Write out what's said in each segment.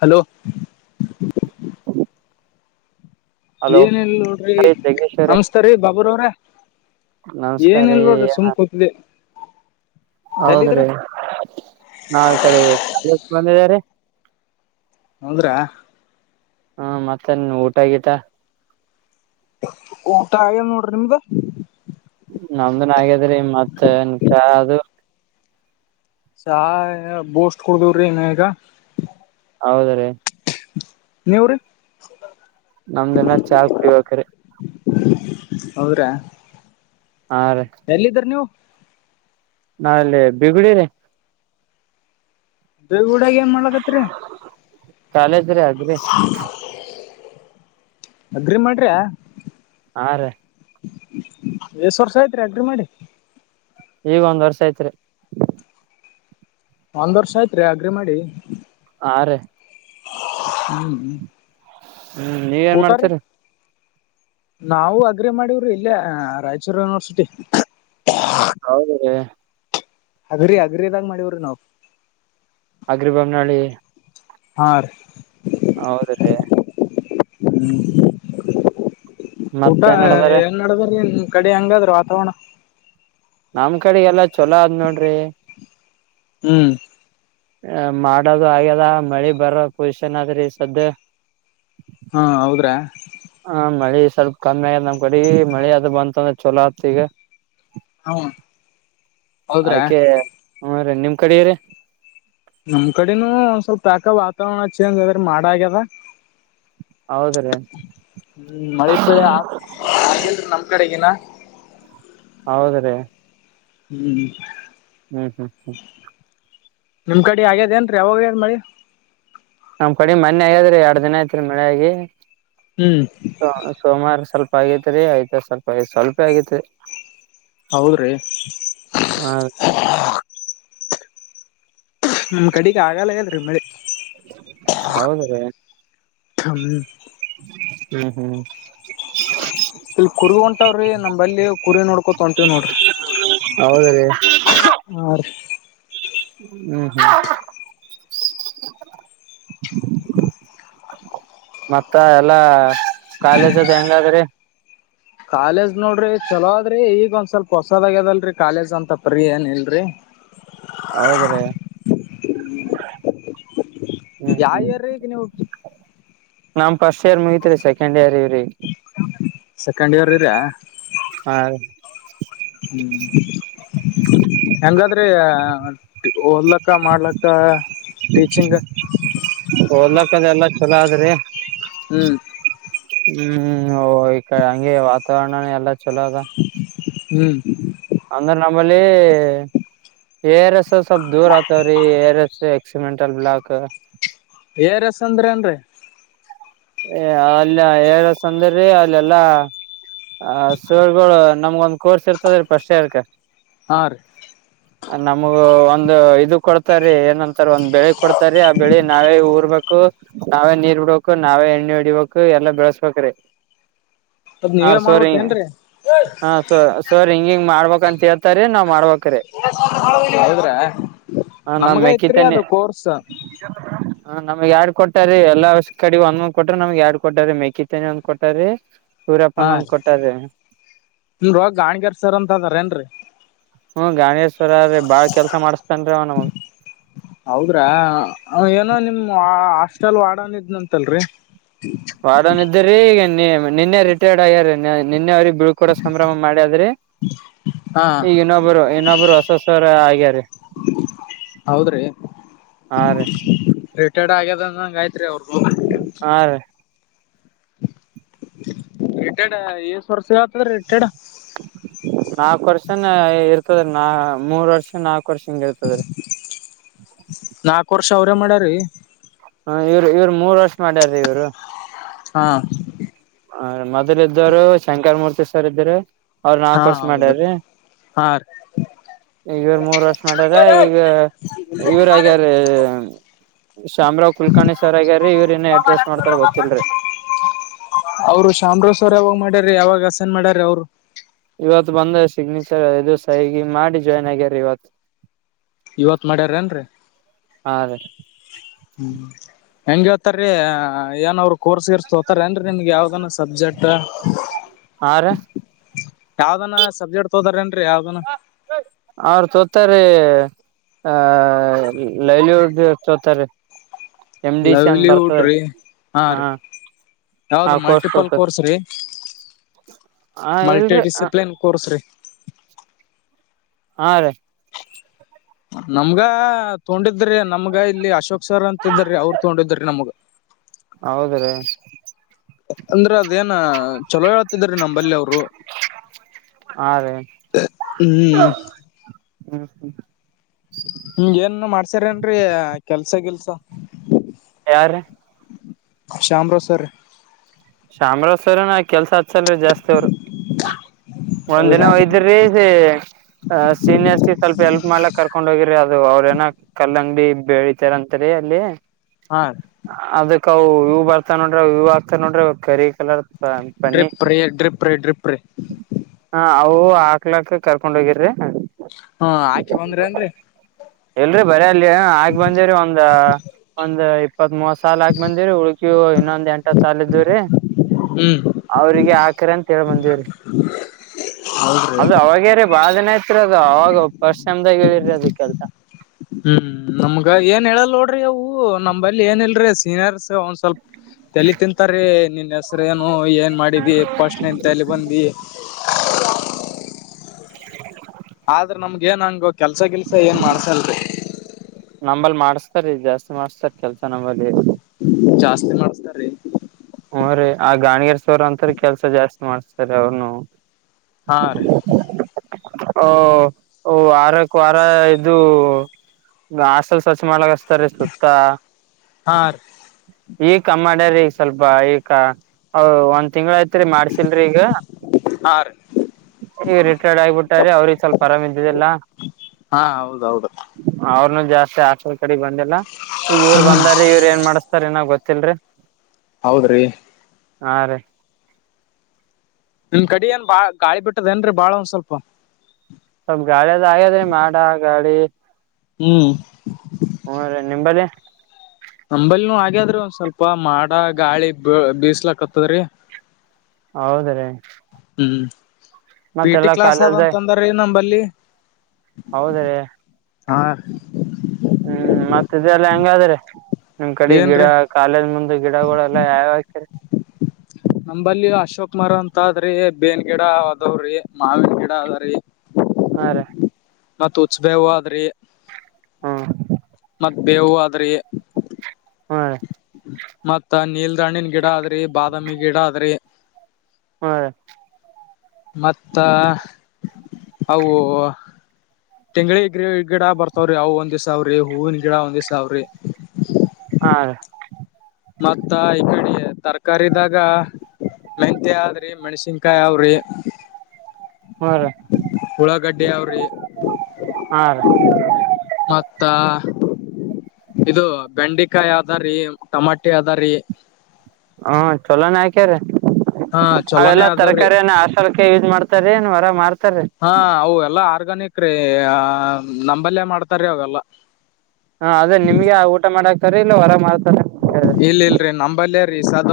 Hello. Hello ಏನಿಲ್ ನೋಡ್ರಿ ರೀ ಜಗದೀಶ್ವರ ನಮಸ್ತೇ ರೀ ಬಾಬುರವ್ರೆ. ನಮಸ್ಕಾರ ರೀ ಏನಿಲ್ ನೋಡ್ರಿ ಸುಮ್ ಕೂತಿದ್ದೆ. ಹೌದ್ರೀ ನಾಲ್ ಕಡೆ ಎಸ್ ಬಂದಿದಾರೆ. ಹೌದ್ರಾ. ಹಾ ಮತ್ತೇನ್ ನಿನ್ ಊಟ ಆಗೈತ. ಊಟ ಆಗಿಲ್ ನೋಡ್ರಿ ನಿಮ್ದು. ನಮ್ದೂನು ಆಗ್ಯಾದ್ರಿ ಮತ್ತೆನ್ ಚಾ ಅದು. ಚಾ ಬೂಸ್ಟ್ ಕುಡ್ದುವ್ರಿ ಇನ್ನ ಈಗ. ಹೌದ ರೀ. ನೀವು ರೀ. ನಮ್ದಿನ್ನ ಚಾ ಕುಡಿಬೇಕ್ರಿ. ಹೌರಾ ಹಾ ಎಲ್ಲಿದ್ದ್ರ ನೀವು ನಾವಲ್ಲಿ ಬಿಗುಡ ರ ದೇಗೂಡಾಗ ಏನ್ ಮಾಡ್ಲಕತ್ರಿ ಕಾಲೇಜ್ರೆ ಅದ್ರಿ ಅಗ್ರಿ ಮಾಡ್ರಿ ಹಾ ರೀ ಎಷ್ಟ ವರ್ಷ ಆಯ್ತ್ರಿ ಅಗ್ರಿ ಮಾಡಿ ಈಗ ಒಂದ್ ವರ್ಷ ಐತ್ರಿ ಒಂದ್ ವರ್ಷ ಆಯ್ತ್ರಿ ಅಗ್ರಿ ಮಾಡಿ ಹಾ ರ ಹ್ಮ್ ಹ್ಮ್ ಹ್ಮ್ ನೀವ ಏನ್ ಮಾಡ್ತೀರ ನಾವವು ಅಗ್ರೆ ಮಾಡಿವ್ರಿ ಇಲ್ಲೇ ರಾಯಚೂರು ಯೂನಿವರ್ಸಿಟಿ ಹೌದ ಅಗ್ರಿ ಅಗ್ರದಾಗ ಮಾಡವ್ರ ನಾವವು್ ಅಗ್ರಿಭಮ ನಳೆ ಹಾ ರೀ ಹೌದ್ರೀ ಹ್ಮ ಊಟ ಮತ್ತೇನ್ ನಡದದ್ರಿ ಏನ್ ನಡದ್ರಿನ್ ಕಡೆ ಹಂಗಾದ್ರೆ ವಾತಾವರಣ ನಮ್ ಕಡೆ ಎಲ್ಲಾ ಚೊಲೋ ಆದದ್ ನೋಡ್ರಿ ಹ್ಮ್ ಆ ಮಾಡದು ಆಗ್ಯದ ಮಳಿ ಬರ ಪಸಿಷನ್ ಅ ಆದ್ರಿ ಸ್ದ ಹಾ ಹೌದ್ರಾ ಹಾ ಮಳಿ ಸ್ವಲ್ಪ ಕಮ್ಮಿ ಆಗತ್ ನಮ್ ಕಡಿ ಮಳಿ ಅದ ಬಂತ ಅಂದ್ರೆ ಚೊಲೋ ಆತ್ ಈಗ ಹ್ಮ ಹೌದ್ರಾ ಅದಕ್ಕೆ ಹ್ಮ ರೀ ನಿಮ್ ಕಡೆ ರೀ ನಮ್ ಕಡೆನೂ ಒಂದ್ ಸ್ವಲ್ಪ ಯಾಕ ವಾತಾವರಣ ಚೇಂಜ್ ಅದೆ ಮಾಡ ಆಗ್ಯದ ಹೌದ್ರಿ ಹ್ಮ ಮಿ ಪಡೆೆ ಆ ನಮ್ಕಡೆಗನ ಹೌದ್ರೀ ಹ್ಮ್ ಹ್ಮ್ ಹ್ಮ್ ಹ್ಮ್ ನಿಮ್ ಕಡೆ ಹಾಗಗ್ಯದೇಏನ್ ರೀ ಯಾವಾಗ ಏನ್ ಮಾಡಿ ನಮ್ ಕಡೆ ಮನ್ೆ ಆಗ್ಯಾದ್ರಿ ಎರಡ್ ದಿನ ಐತ್ರಿ ಮಳೆ ಆಾಗಿಿ ಹ್ಮ್ ಸ ಸೋಮವಾರ ಸ್ವಲ್ಪ ಆಗೇತೆರಿ ಐದ ಸ್ವಲ್ಪ ಆಗ ಸ್ವಲ್ಪ ಆಗೇತಿ ಹೌದ್ರಿ ನಮ್ ಕಡೆಗೆ ಆಗಲ್ಲ ಏನ್ ರೀ ಮಳೆ ಹೌದ ರೀ ಹ್ಮ್ ಹ್ಮ್ ಹ್ಮ್ ಇಲ್ ಕುರಿ ಹೊಂಟಾವ್ರಿ ನಮಲ್ಲಿ ಕುರಿ ನೋಡ್ಕೊತ ಹೊಂಂತೇವ್ ನೋಡ್ರಿ ಹೌದ್ರಿ ಆ ಹ್ಮ್ ಹ್ಮ್ ಮತ್ತ ಎಲ್ಲಾ ಕಾಲೇಜದ ಹೆಂಗಾದ್ರಿ ಕಾಲೇಜ್ ನೋಡ್ರಿ ಚಲೋ ಅದ್ರಿ ಈಗ ಒಂದ್ ಸ್ವಲ್ಪ ಹೊಸದಾಗ್ಯದಲ್ರರಿ ಕಾಲೇಜ್ ಅಂತ ಪರಿಿ ಏನ್ ಇಲ್ರಿ ಹೌದ್ರಿ ಹ್ಮ್ ಯಾವ ಹ್ಮ್ ಯರಿಗ ನೀವು ನಮ್ ಸ್ಟ್ ಇಯ ಮುಗತ್ರಿ ಸೆಕಂಡ್ ಇಯರ್ ಇವ್ರಿ ಸೆಕೆಂಡ್ ಇಯರ್ ಇದರಯ ಹ ಹ್ಮ್ ಹೆಂಗಾದ್ರೆ ಓದ್ಲಕ್ಕ ಮಾಡ್ಲಕ್ಕ ಟೀಚಿಂಗ್ ಓದಲಕ್ಕಲ್ಲ ಎಲ್ಲ ಚೋಲ ಆದ್ರಿ ಹ ಹೂ ಈ ಹಂಗೆ ವಾತಾವರಣ ಎಲ್ಲಾ ಚಲೋ ಅದ ಹೂ ಅಂದ್ರೆ ನಮ್ಮಲ್ಲಿ ಏರ್ಸ್ ಸ್ವಲ್ ದೂರ ಆತವ್ರಿ ಏರ್ ಎಸ್ ಎಕ್ಸಿಮೆಂಟಲ್ ಬ್ಲಾಕ್ ತೇರೆಸೇಂದ್ರ ಏನ್ ರಿ ಏ ಅಲ್ಲ ಎಸಂದ್ರೀ ಅಲ್ಲೆಲ್ಲಾ ಆ ಸೋಳ್ಗ ನಮ್ಗ ಒಂದ್ ಕೋರ್ಸ್ ಇರ್ತದ್ರ ಫರ್ಸ್ಟ್ ಇಯರ್ ಕ ಆ ನಮಗ ಒಂದು ಇದು ಕೊಡ್ತಾರಿೀ ಏನಂತಾರ ಒಂದ್ ಬೆಳಿ ಕೊಡ್ತಾರಿ ಆ ಬೆಳಿ ನಾವೇ ಊರ್ಬೇಕು ನಾವೇ ನೀರ್ ಬಿಡ್ಬೇಕು ನಾವೇ ಎಣ್ಣೆ ಹೊಡಿಬೇಕು ಎಲ್ಲಾ ಬೆಳಸ್ಬೇಕ್ರೀ ಅದ್ ಹ ನೀವೇ ಸರಿ ಮಾಡ್ಬೇಕೇನ್ರಿ ಹ ಸ ಸರಿ ಹಿಂಗಿಂಗ ಮಾಡ್ಬೇಕ್ ಅಂತ ಹೇಳ್ತಾರೀ ನಾವ್ ಮಾಡ್ಬೇಕ್ರೀ ಹೌದ್ರ ನಮ್ ನಮ್ಗ ಐತ್ರಿ ಮೆಕ್ಕಿತೆನಿ ಅದು ಕೋರ್ಸ್ ಹ ನಮ್ಗ್ ಎಲ್ಡ್ ಕೊಟಾರಿೀ ಎಲ್ಲ ಕಡೆ ಒಂದಂದ್ ಕೊಟ್ರ ನಮಗ್ಗೆರಡ್ ಕೊಟ್ಟಾರಿ ಮೆೇಕ ತನೆಿ ಒಂದ್ ಕೊಟ್ಟಾರಿ ಸೂರ್ಯಪ್ಪನ ಒಂದ್ ಕೊಟ್ಟಾರೆ ನಿಮ ರೋಗ ಗ ಅಾಣಿಗಾರ್ ಸರ್ ಅಂತ ಅದಾರ ಏನ್ರರಿ ಹೂ ಗಾಣೇಶ್ವರ್ರೀ ಬಾಳ ಕೆಲ್ಸ ಮಾಡಸ್ತನ್ೀ ಅವನಮಗ್ ಹೌದ್ರಾ ಏನೋ ನಿಮ್ ಹಾಸ್ಟೆಲ್ ವಡನ್ ಇದ್ನಂತಲ್ರರಿ ವಡನ್ ಇದ್ದ್ರೀ ಈಗ ನೀ ನಿನ್ನೆ ರಿಟೈರ್ಡ್ ಆಗ್ಯಾರ ನಿನ್ನೆ ಅವ್ರಿಗೆ ಬಿೀಳ್ ಕೂಡ ಸಂಭ್ರಮ ಮಾಡ್ಯದ್ರಿ ಹಾ ಈಗ ಇನ್ನೊಬ್ಬರು ಇನ್ನೊಬ್ರು ಹೊಸಸರ ಆಗ್ಯಾರ ಹೌದ್ರಿ ಹಾ ರೀ ರಿಟರ್ನ್ಡ್ ಆಗ್ಯದಂಗ ಆಯತ್ರಿ ಅವ್ರು ಹಾ ರೀ ರಿಟೆಡ್ ಎಏಷ್ಟ ವರ್ಷ ಆತದ್ರ ರಿಟೆಡ್ ನಾಲ್ಕು ವರ್ಷನ ಇರ್ತದ ನಾ ಮೂರ್ ವರ್ಷ ನಾಕು ರ್ಷ ಹಿಂ ಇರ್ತದೆ್ರ ನಾಕ್ ವರ್ಷ ಅವ್ರೇ ಮಾಡ್ಯಾರಿ ಹ ಇವರು ಇವರು ಮೂರ್ ವರ್ಷ ಮಾಡ್ಯಾರೀ ಇವ್ರು ಹಾ ಹ ಮೊದಲು ಇದ್ದರು ಶಂಕರ ಮೂರ್ತಿ ಸರ್ ಇದ್ರು ಅವ್ರ ನಾಕು ಹಾ ವರ್ಷ ಹೌದು ಮಾಡ್ಯ್ರೀ ಹಾ ರೀ ಇವ್ರ ಮೂರ್ ವರ್ಷ ಮಾಡ್ಯಾರ ಈಗ ಇವ್ರಗ್ಯಾರ ಶ್ಯಾಮರಾವ್ ಕುಲ್ಕರ್ಣಿ ಸರ್ ಆಗ್ಯಾರೀ ಇವ್ರ ಏನ ವರ್ಷ ಮಾಡ್ತಾರ ಗೊತ್ತಿಲ್ರರಿ ಅವ್ರು ಚಂಬ್ರೇಶ್ವರ್ ಯಾವಾಗ ಮಾಡ್ಯಾರ ಯಾವಾಗ ಹಸನ್ ಮಾಡ್ಯಾರ ಅವ್ರು ಇವತ್ತು ಬಂದ ಸಿಗ್ನೇಚರ್ ಇದು ಸೈನ್ ಮಾಡಿ ಜಾಯ್ನ್ ಆಗ್ಯಾರ ಇವತ್ ಇವತ್ ಮಾಡ್ಯಾರ ನ್ರಿೀ ಹಾ ರೀ ಹೂ ಹೆಂಗೆ ಹೇಳ್ತೀರಿ ಏನ ಅವ್ರು ಕೋರ್ಸ್ ಗೀರ್ಸ್ ತೋಗೋತರೇನ್ರಿ ನಿಮಗೆ ಯಾವ್ದ ಸಬ್ಜೆಕ್ಟ್ ಹಾ ರೀ ಯಾವ್ದಾನ ಸಬ್ಜೆಕ್ಟ್ ತೋಗೊತ್ತಾರೆ ಅ ಅವ್ರ ತೊತರಿ ಆಹ ಲೈಲಿವುಡ್ ಚೋತಾರೆ ಲವ್ಲಿವುಡ್ ರೀ ಹಾ ರೀ ಹಾ ಯಾವ್ದ ಕೋರ್ಸ್ ಮಲ್ಟಿಪಲ್ ತೋತಾರಿ ಕೋರ್ಸ್ ರೀ ಹಾ ಮಲ್ಟಿ ಇಲ್ರಿ ಡಿಿಸಿಪ್ಲಿನ್ ಕೋರ್ಸ್ ಹಾ ರೀ ನಮ್ಗ ತೊಂಡಿದ್ರಿ ನಮ್ಗ ಇಲ್ಲಿ ಅಶೋಕ್ ಸರ್ ಅಂತಿದ್ರೀ ಅವರು ತೊಂಡಿದ್ರಿ ನಮ್ಗ ಹೌದ ರೀ ಅಂದ್ರ ಅದೇನ ಚಲೋ ಹೇಳ್ತಿದ್ರೀ ನಂಬಲ್ಲಿ ಅವರು ಹಾ ರೇ ಹ್ಮ್ಮ. ನಿಮ್ಗ ತ್ತ. [inaudible] ಯಾರಿ. ಶ್ಯಾಮರಾಜ್ ಸರ್ ರಿ. ಶಾಮರಾಜ್ ಸರ ಎನ್ ಕೆಲ್ಸ ಹಚ್ಛಲ್ಲ ಜಾಸ್ತಿ ಅವರು. ಒಂದಿನ ಹೌದ್ರಾ ಒಯ್ದ್ರಿ. ಅ ಸೀನಿಯರ್ಸ್ ಗಿ ಸ್ವಲ್ಪ ಎಲ್ಪ್ ಮಾಡ್ಲಕ್ ಕರ್ಕೊಂಡ್ ಹೋಗಿರಿ ಅದು ಅವ್ರಏನ ಕಲ್ಲಂಗಡಿ. ಬೆಳಿತಾರ ಅಂತರಿ ಅಲ್ಲಿ ಹಾ ಅದಕ್. ಅವು ಇವವು ಬರ್ತಾ ನೋಡ್ರಿ ಇವವು ಆಗ್ತ ನೋಡ್ರಿ ಕರಿ ಕಲರ್. ಪನ್ನಿ ಡ್ರಿಪ ರೇ ಡ್ರಿಪ ರ ಡ್ರಿಪ ರೆ. ನಾವು ಹಾಕ್ಲಾಕ ಕರ್ಕೊಂಡ್ ಹೋಗಿರ್ರಿ. ಹಾ ಹಾಕಿ ಬಂದ್ರಿ ಅನ್ರಿ. ಇಲ್ರಿ ಬರಿ ಅಲ್ಲಿ ಆಗ್ ಬಂದಿರಿ ಒಂದ. ಒಂದ್ ಇಪ್ಪತ್ ಮೂವತ್ ಸಾಲ ಆಗ್ ಬಂದಿರಿ ಉಳಿಕೆವು ಇನ್ನೊಂದ್ ಎಂಟತ್ ಸಾಲಲ್ ಇದವ್ರರಿ. ಹ್ಮ್ ಅವ್ರಿಗೆ ಹಾಕ್ರಿ ಅಂತ ಹೇಳೇ ಬಂದೇವ್ರಿ. ಹೌದ್ರಿ ಅದ ಅವಾಗ್ಯಾರೀ ಬಾಳ್ ದಿನ ಇತ್ರಿ ಅದು ಅವಾಗ ಪಶ್ಮ್ದಾಗ ಹೇಳಿರಿ ಅದ ಕೆಲ್ಸ. ಹ್ಮ್ ನಮ್ಗ ಏನ್ ಹೇಳಲ್ ಸಿನರ್ಸ ಅವನ್ ಸ್ವಲ್ಪ. ತಲಿ ತಿಂತಾರೀ ನಿನ್ ಹೆಸ್ರೇನು ಏನ್ ಮಾಡಿದಿ ಪಶಟ್ನೆನ್ ಇಂತ ಎಲ್ಲಿ ಬಂದಿದಿ. ಆದ್ರ ನಮ್ಗ ಏನ್ ಹಂಗು ಕೆಲ್ಸ ಗಿಲ್ಸ ಏನ್ ಮಾಡಸಲ್ರಿ. ನಂಬಲ್ಲಿ ಮಾಡಸ್ತಾರಿ ಜಾಸ್ತಿ ಮಾಡ್ಸ್ತಾರ ಕೆಲ್ಸ ನಂಬಲ್ಲಿ. ಜಾಸ್ತಿ ಮಾಡಸ್ತಾರಿ. ಹೂ ರೀ ಆ ಗಾಣಿಗರ್ಸ ಅವರ್ ಅಂತಾರ ಕೆಲ್ಸ ಜಾಸ್ತಿ ಮಾಡ್ಸ್ತಾರೆ ಅವರುನು ಹಾ ರಿ. ಓ ವಾರ್ರಕ್ ವಾರ ಇದು. ಹಾಸ್ಟೆಲ್ ಸ್ವಚ್ಛ ಮಾಡಗಸ್ತಾರೀ ಸುತ್ತ. ಹಾ ರೀ ಈ ಕಮ್ಮಾಡ್ಯಾರ ಈಗ ಸ್ವಲ್ಪ ಈ ಒಂದ್ ತಿಂಗಳ ಆಯ್ತು. ಒಂದ್ ತಿಂಗಳ ಆಯ್ತಿ ರಿ ಮಾಡ್ಸಲ್ರಿ ಈಗ. ಹಾ ರೀ ಈಗ ರಿಟೈರ್ಡ್ ಆಗಿಬಿಟ್ಟಾರೆ ಅವ್ರಿಗೆ ಸ್ವಲ್ಪ ಆರಾಮ ಇದಿದ್ದಿಲ್ಲ. ಹಾ ಹೌದೌದು. ಜಾಸ್ತಿ ಹಾಸ್ಟೆಲ್ ಕಡೆಗ್ ಬಂದಿಲ್ಲಾ ಈಗ ಇವ್ರು ಬಂದಾರ ಇವ್ರು ಏನ್ ಮಾಡಸ್ತಾರ ನ ಗೊತ್ತಿಲ್ರಿ. ಹೌದ್ರಿ. ಹಾ ರೀ. ನಿಮ ಕಡ ಏನ್ ಬಾಳ್ ಗಾಳಿ ಬಿಟ್ಟದೇಏನ್ರರಿ ಬಾಳ ಒಂದ್ ಸ್ವಲ್ಪ. ಸ್ವಲ್ಪ ಗಾಳಿಯದ ಆಗ ರ ಮಾಡ ಗಾಳಿ. ಹ್ಮ್. ಹ್ಮ ರೀ ನಿಂಬಲ್ಲಿ. ನಂಬಲ್ನೂ ಹಾಗ್ಯದ್ರ ಒಂದ್ ಸ್ವಲ್ಪ ಮಾಡ ಗಾಳಿ ಬೀಸ್ಲಕತ್ತದ್ರಿ. ಹೌದ ರೀ. ಹ್ಮ್ ಪಿ ಟಿ ಕ್ಲಾಸ್ ಆದಂತಂದ್ರೀ ನಂಬಲ್ಲಿ. ಹೌದ ರೀ. ಹಾ. ಹ್ಮ್ ಮತ್ತ ಇದೆಲ್ಲ ಹೆಂಗಾದ್ರೆ ನಿಮ್ ಕಡೆ ಗಿಡ ಏನ್ರೀ ಕಾಲೇಜ್ ಮುಂದೆ. ಗಿಡಗಳೆಲ್ಲ ಯಾವವು ಹಾಕಿರಿ. ಈಗ ಅಶೋಕ ಮರ ಅಂತ ಅದ್ರಿ ಬೇನ್ ಗಿಡ ಅದವ್ರಿ ಮಾವನ್ ಗಿಡ ಅದ್ರೀ. ಹಾ ರೀ. ಮತ್ ಉಚ್ಬೇವು ಆದ್ರಿ. ಹಾ. ಮತ್ ಬೇವು ಆದ್ರಿ. ಹಾ. ಮತ್ತ ನೀಲ್ದಾಹಣ್ಣು ಗಿಡ ಆದ್ರಿ ಬಾದಾಮಿ ಗಿಡ ಆದ್ರಿ. ಹ್ಮ ಮತ್ತ ಅವು ತಿಂಗಗಳಿ ಗಿ ಗಿಡ ಬರ್ತಾವ್ರಿ ಯಾವವು ಒಂದ್ ಸಾವ್ರಿ ಹೂವಿನ ಗಿಡ ಒಂದೇ್ ಸಾವ್ರಿ ಹಾದ ಮತ್ತ ಈ ಕಡೆ ತರಕಾರಿದಾಗ ಮೆಹಂತಿ ಆದ್ರಿ ಮೆಣಸಿನ್ಕಾಯಿ ಅವಾವ್ರಿ ಹ್ಮ್ ರೀ ಹಳಾಗಡ್ಡೆ ಅವ್ರಿ ಹಾ ರೀ ಮತ್ತ ಇದು ಬೆಂಡೆಕಾಯಿ ಅದಾರೀ ಟಮಾಟೆ ಅದಾರಿ ಹ್ಮ ಚಲೋನ ಹಾಕ್ಯ್ರ ಹಾ ಅವೆಲ್ಲ ಚೊಲೋನೇ ಅದಾವ್ರಿ ತರಕಾರಿಯನ್ನ ಹಸಲ್ಕ ಯೂಸ್ ಮಾಡ್ತ ರೇನ್ರ ಮ್ತ ಹಾ ಅವ ಎಲ್ಲಾ ಆರ್ಗಾನಿಕ್ ರೀ ನಂಬಲ್ಯ ಮಾಡ್ತಾರೀ ಅವೆಲ್ಲಾ ಹಾ ಅದೇ ನಿಮ್ಗೆ ಊಟ ಮಾಡಾಕ್ತಾರೆ ಇಲ್ಲ ಹೊರ ಮಾಡ್ತಾರೆ ಬಲ್ ರೀ ಸದ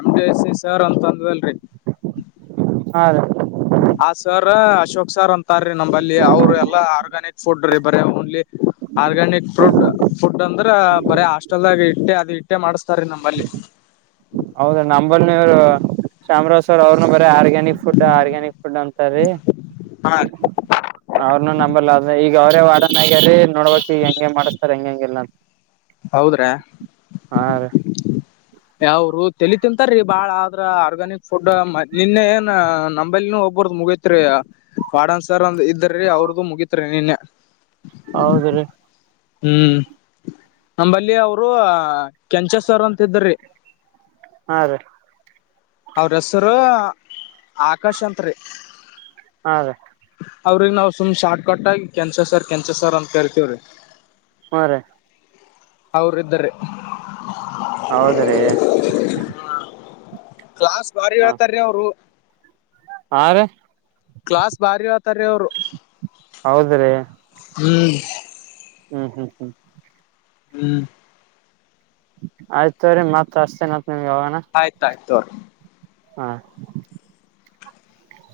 ಎಮ ಸಿ ಸರ್ ಅಂತಂದ್ವಲ್ರಿ ಹಾ ರೀ ಆ ಸರ್ ಅಶೋಕ್ ಸರ್ ಅಂತಾರೀ ನಂಬಲ್ಲಿ ಅವರು ಎಲ್ಲಾ ಆರ್ಗ್ಯಾನಿಕ್ ಫುಡ್ ಬರ ನ್ಲಿ ಆರ್ಗ್ಯಾನಿಕ್ ಫುಡ್ ಫುಡ್ ಅಂದ್ರ ಬರ ಹಾಸ್ಟೆಲ್ದಾಗ ಇಟ್ಟೆ ಅದು ಇಟ್ಟೆ ಮಾಡ್ಸ್ ಸರಿ ನಂಬಲ್ಲಿ ಹೌದ ನಂಬಲ್ಲಿನವರು ಚಾಮರಾವಾಜ್ ಅವರು ಅವ್ರನು ಬರ ಆಗ ಫುಡ್ ಆರ್ಗ್ಯಾನಿಕ್ ಫುಡ್ ಅಂತ ರೀ ಹಾ ರೀ ಅವ್ನುೂ ನಂಬಲ್ಲ ಈಗ ಅವರೇ ವಡನ್ಗ್ಯಾರಿ ನೋಡ್ಬಕ್ ಈ ಹೆಂಗಗೆ ಮಾಡತರ್ ಹೆಂಗ ಹೆಂಗ ಇಲ್ಲ ಅಂತ ಹೌದ್ರಾ ಹಾ ರೀ ಯಾವರು ತಿಳ ತಿಂತಾರೀ ಬಾಳ ಆದ್ರ ಆರ್ಗ್ಯಾನಿಕ್ ಫುಡ್ ನಿನ್ನೆನ್ ನಂಬಲ್ ಒೋಗ ಒಬ್ರದ ಮುಗತ್ರಿ ಕಾಡನ್ಸರ್ ಅಂದ್ ಇದ್ದ್ರೀ ಅವ್ರದದುು ಮುಗತ್ರಿ ನಿನ್ನೆ ಹೌದ್ರಿ ಹ್ಮ್ ನಂಬಲ್ಲಿ ಅವರು ಕೆಂಚಸ್ವರ್ ಅಂತಿದ್ರಿ ಹಾ ರೀ ಅವ್ರ ಹೆಸರು ಆಕಾಶ್ ಅಂತ್ರಿ ಹಾದೇ ಅವ್ರಗ್ ನಾವವು ಸುಮ್ ಶಾರ್ಟ್ ಕಟ್ಗಿ ಕೆನ್ಸ ಸರ್ ಕೆನ್ಸ ಸರ್ ಅಂತ ಕೇರ್ತವ್ರಿ ಹಾ ರ ಅವರು ಇದ್ದಾರೆ ಹೌದ್ರೀ ಕ್ಲಾಸ್ ಬಾರಿ ಹೇಳ್ತಾರೀ ಅವ್ರು ಹಾ ರ ಕ್ಲಾಸ್ ಬಾರಿ ಆತಾರೀ ಅವರು ಹೌದ್ರೀ ಹ್ ಹ್ಮ್ ಹ್ಮ್ ಹ್ಮ್ ಹ್ಮ್ ಆಯ್ತ್ರೀ ಮತ್ ಅಷ್ಟತೇನ ಆಯ್ತಾಯ್ತು ನೋ ಹಾ ಹ